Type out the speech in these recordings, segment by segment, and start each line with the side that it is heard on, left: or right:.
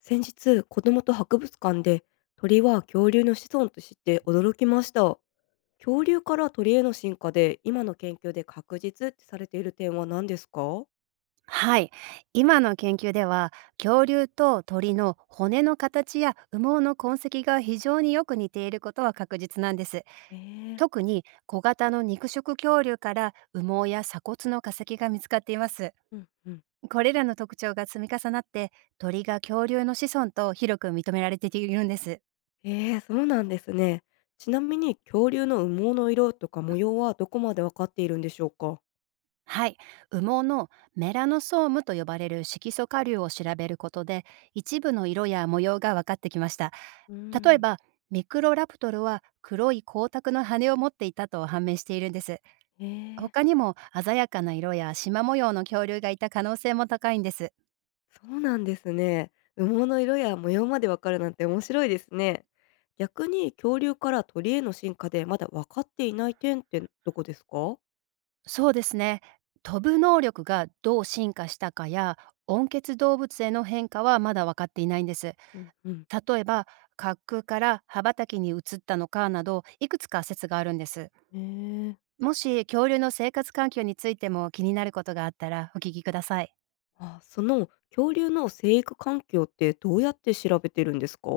left: 先日、子供と博物館で鳥は恐竜の子孫と知って驚きました。恐竜から鳥への進化で今の研究で確実ってされている点は何ですか？
right: はい。今の研究では、恐竜と鳥の骨の形や羽毛の痕跡が非常によく似ていることは確実なんです。
left: えー。
right: 特に小型の肉食恐竜から羽毛や鎖骨の化石が見つかっています。
left: うんうん。
right: これらの特徴が積み重なって、鳥が恐竜の子孫と広く認められているんです。
left: えー、そうなんですね。ちなみに恐竜の羽毛の色とか模様はどこまでわかっているんでしょうか？
right: はい、羽毛のメラノソームと呼ばれる色素顆粒を調べることで一部の色や模様が分かってきました。
left: うー
right: 例え
left: ん。
right: ばミクロラプトルは黒い光沢の羽を持っていたと判明しているんです。
left: えー。
right: 他にも鮮やかな色や縞模様の恐竜がいた可能性も高いんです。
left: そうなんですね。羽毛の色や模様までわかるなんて面白いですね。逆に恐竜から鳥への進化でまだ分かっていない点ってどこですか？
right: そうですね、飛ぶ能力がどう進化したかや温血動物への変化はまだ分かっていないんです。
left: うんうん。
right: 例えば滑空から羽ばたきに移ったのかなどいくつか説があるんです。
left: へえ。
right: もし恐竜の生活環境についても気になることがあったらお聞きください。
left: あ、その恐竜の生育環境ってどうやって調べてるんですか？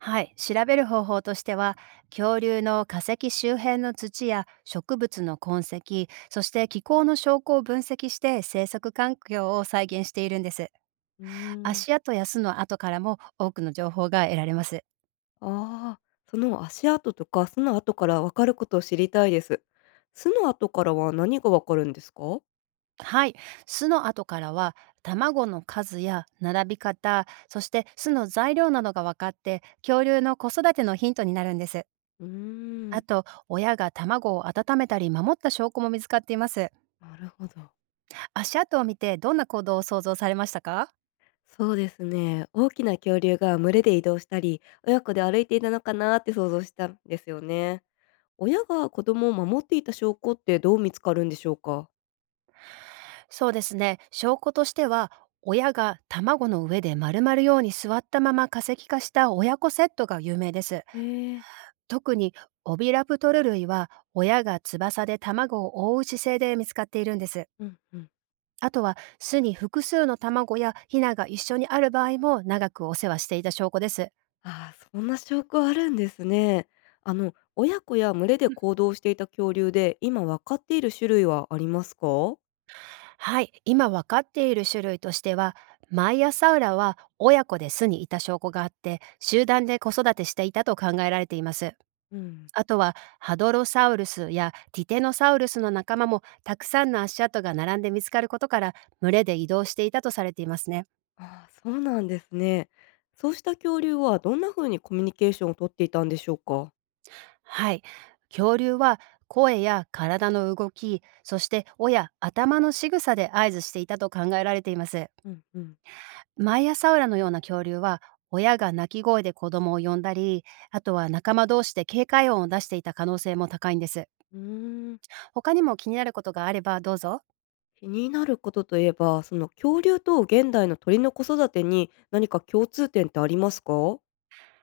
right: はい、調べる方法としては恐竜の化石周辺の土や植物の痕跡、そして気候の証拠を分析して生息環境を再現しているんです。
left: うーん。
right: 足跡や巣の跡からも多くの情報が得られます。
left: ああ、その足跡とか巣の跡からわかることを知りたいです。巣の跡からは何がわかるんですか？
right: はい。巣の後からは、卵の数や並び方、そして巣の材料などが分かって、恐竜の子育てのヒントになるんです。
left: うー
right: あ
left: ん。
right: と、親が卵を温めたり守った証拠も見つかっています。
left: なるほど。
right: 足跡を見てどんな行動を想像されましたか？
left: そうですね。大きな恐竜が群れで移動したり、親子で歩いていたのかなって想像したんですよね。親が子供を守っていた証拠ってどう見つかるんでしょうか？
right: そうですね。証拠としては、親が卵の上で丸まるように座ったまま化石化した親子セットが有名です。
left: ええ。
right: 特にオビラプトル類は親が翼で卵を覆う姿勢で見つかっているんです。
left: うんうん。
right: あとは巣に複数の卵やヒナが一緒にある場合も長くお世話していた証拠です。
left: ああ、そんな証拠あるんですね。あの、親子や群れで行動していた恐竜で、今わかっている種類はありますか？
right: はい、今わかっている種類としては、マイアサウラは親子で巣にいた証拠があって、集団で子育てしていたと考えられています。
left: うん。
right: あとはハドロサウルスやティテノサウルスの仲間もたくさんの足跡が並んで見つかることから、群れで移動していたとされていますね。
left: ああ、そうなんですね。そうした恐竜はどんな風にコミュニケーションをとっていたんでしょうか？
right: はい。恐竜は声や体の動き、そして尾や頭の仕草で合図していたと考えられています。
left: うんうん。
right: マイアサウラのような恐竜は、親が鳴き声で子供を呼んだり、あとは仲間同士で警戒音を出していた可能性も高いんです。
left: うーん。
right: 他にも気になることがあればどうぞ。
left: 気になることといえば、その恐竜と現代の鳥の子育てに何か共通点ってありますか？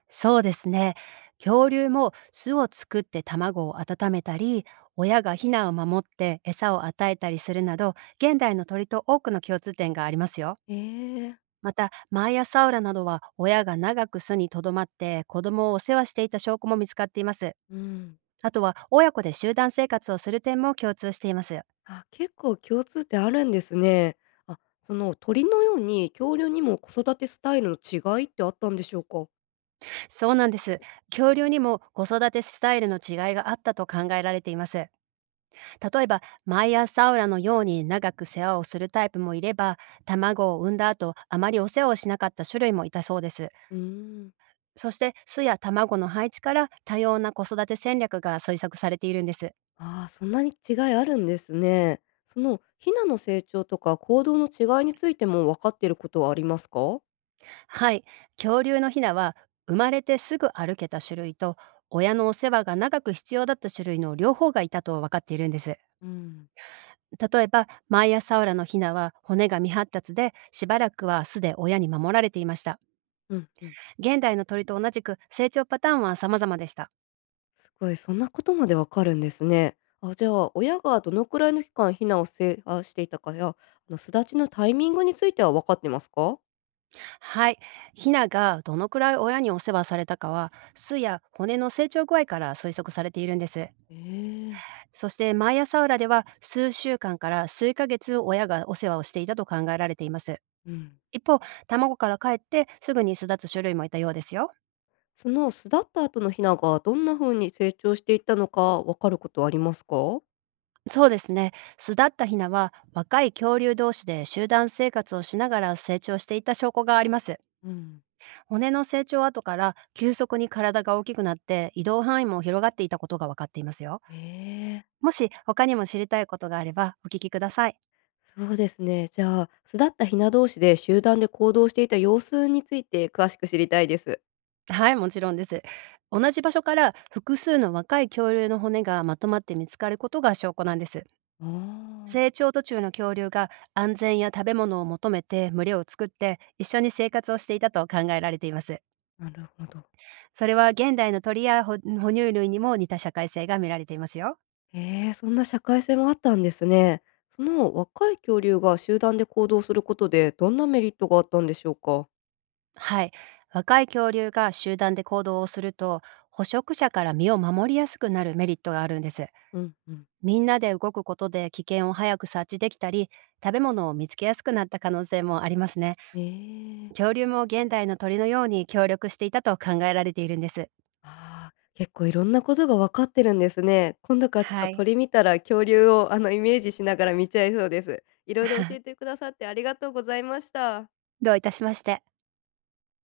right: そうですね。恐竜も巣を作って卵を温めたり、親がヒナを守って餌を与えたりするなど、現代の鳥と多くの共通点がありますよ。
left: ええ。
right: また、マーヤサウラなどは親が長く巣にとどまって子供をお世話していた証拠も見つかっています。
left: うん。
right: あとは親子で集団生活をする点も共通しています。
left: あ、結構共通点あるんですね。あ、その鳥のように恐竜にも子育てスタイルの違いってあったんでしょうか？
right: そうなんです。恐竜にも子育てスタイルの違いがあったと考えられています。例えば、マイヤーサウラのように長く世話をするタイプもいれば、卵を産んだ後、あまりお世話をしなかった種類もいたそうです。
left: うーん。
right: そして、巣や卵の配置から多様な子育て戦略が推測されているんです。
left: ああ、そんなに違いあるんですね。そのヒナの成長とか行動の違いについても分かっていることはありますか？
right: はい、恐竜のヒナは生まれてすぐ歩けた種類と親のお世話が長く必要だった種類の両方がいたと分かっているんです。
left: うん。
right: 例えばマイアサウラのヒナは骨が未発達でしばらくは巣で親に守られていました。
left: うんうん。
right: 現代の鳥と同じく成長パターンは様々でした。
left: すごい、そんなことまでわかるんですね。あ、じゃあ、親がどのくらいの期間避難をしていたかや、巣立ちのタイミングについては分かってますか？
right: はい、ヒナがどのくらい親にお世話されたかは巣や骨の成長具合から推測されているんです。
left: ええ。
right: そしてマイアサウラでは数週間から数ヶ月親がお世話をしていたと考えられています。
left: うん。
right: 一方、卵から帰ってすぐに巣立つ種類もいたようですよ。
left: その巣立った後のヒナがどんな風に成長していったのか分かることはありますか？
right: そうですね。巣立ったヒナは若い恐竜同士で集団生活をしながら成長していた証拠があります。
left: うん。
right: 骨の成長後から急速に体が大きくなって移動範囲も広がっていたことが分かっていますよ。
left: ええ。
right: もし他にも知りたいことがあればお聞きください。
left: そうですね。じゃあ、巣立ったヒナ同士で集団で行動していた様子について詳しく知りたいです。
right: はい、もちろんです。同じ場所から複数の若い恐竜の骨がまとまって見つかることが証拠なんです。
left: ああ。
right: 成長途中の恐竜が安全や食べ物を求めて群れを作って一緒に生活をしていたと考えられています。
left: なるほど。
right: それは現代の鳥やほ哺乳類にも似た社会性が見られていますよ。
left: ええ、そんな社会性もあったんですね。その若い恐竜が集団で行動することで、どんなメリットがあったんでしょうか？
right: はい。若い恐竜が集団で行動をすると捕食者から身を守りやすくなるメリットがあるんです。
left: うんうん。
right: みんなで動くことで危険を早く察知できたり食べ物を見つけやすくなった可能性もありますね。
left: ええ。
right: 恐竜も現代の鳥のように協力していたと考えられているんです。
left: あー結構いろんなことが分かってるんですね。今度からちょっと
right: はい。
left: 鳥見たら恐竜をイメージしながら見ちゃいそうです。いろいろ 教えてくださってありがとうございました。
right: どういたしまして。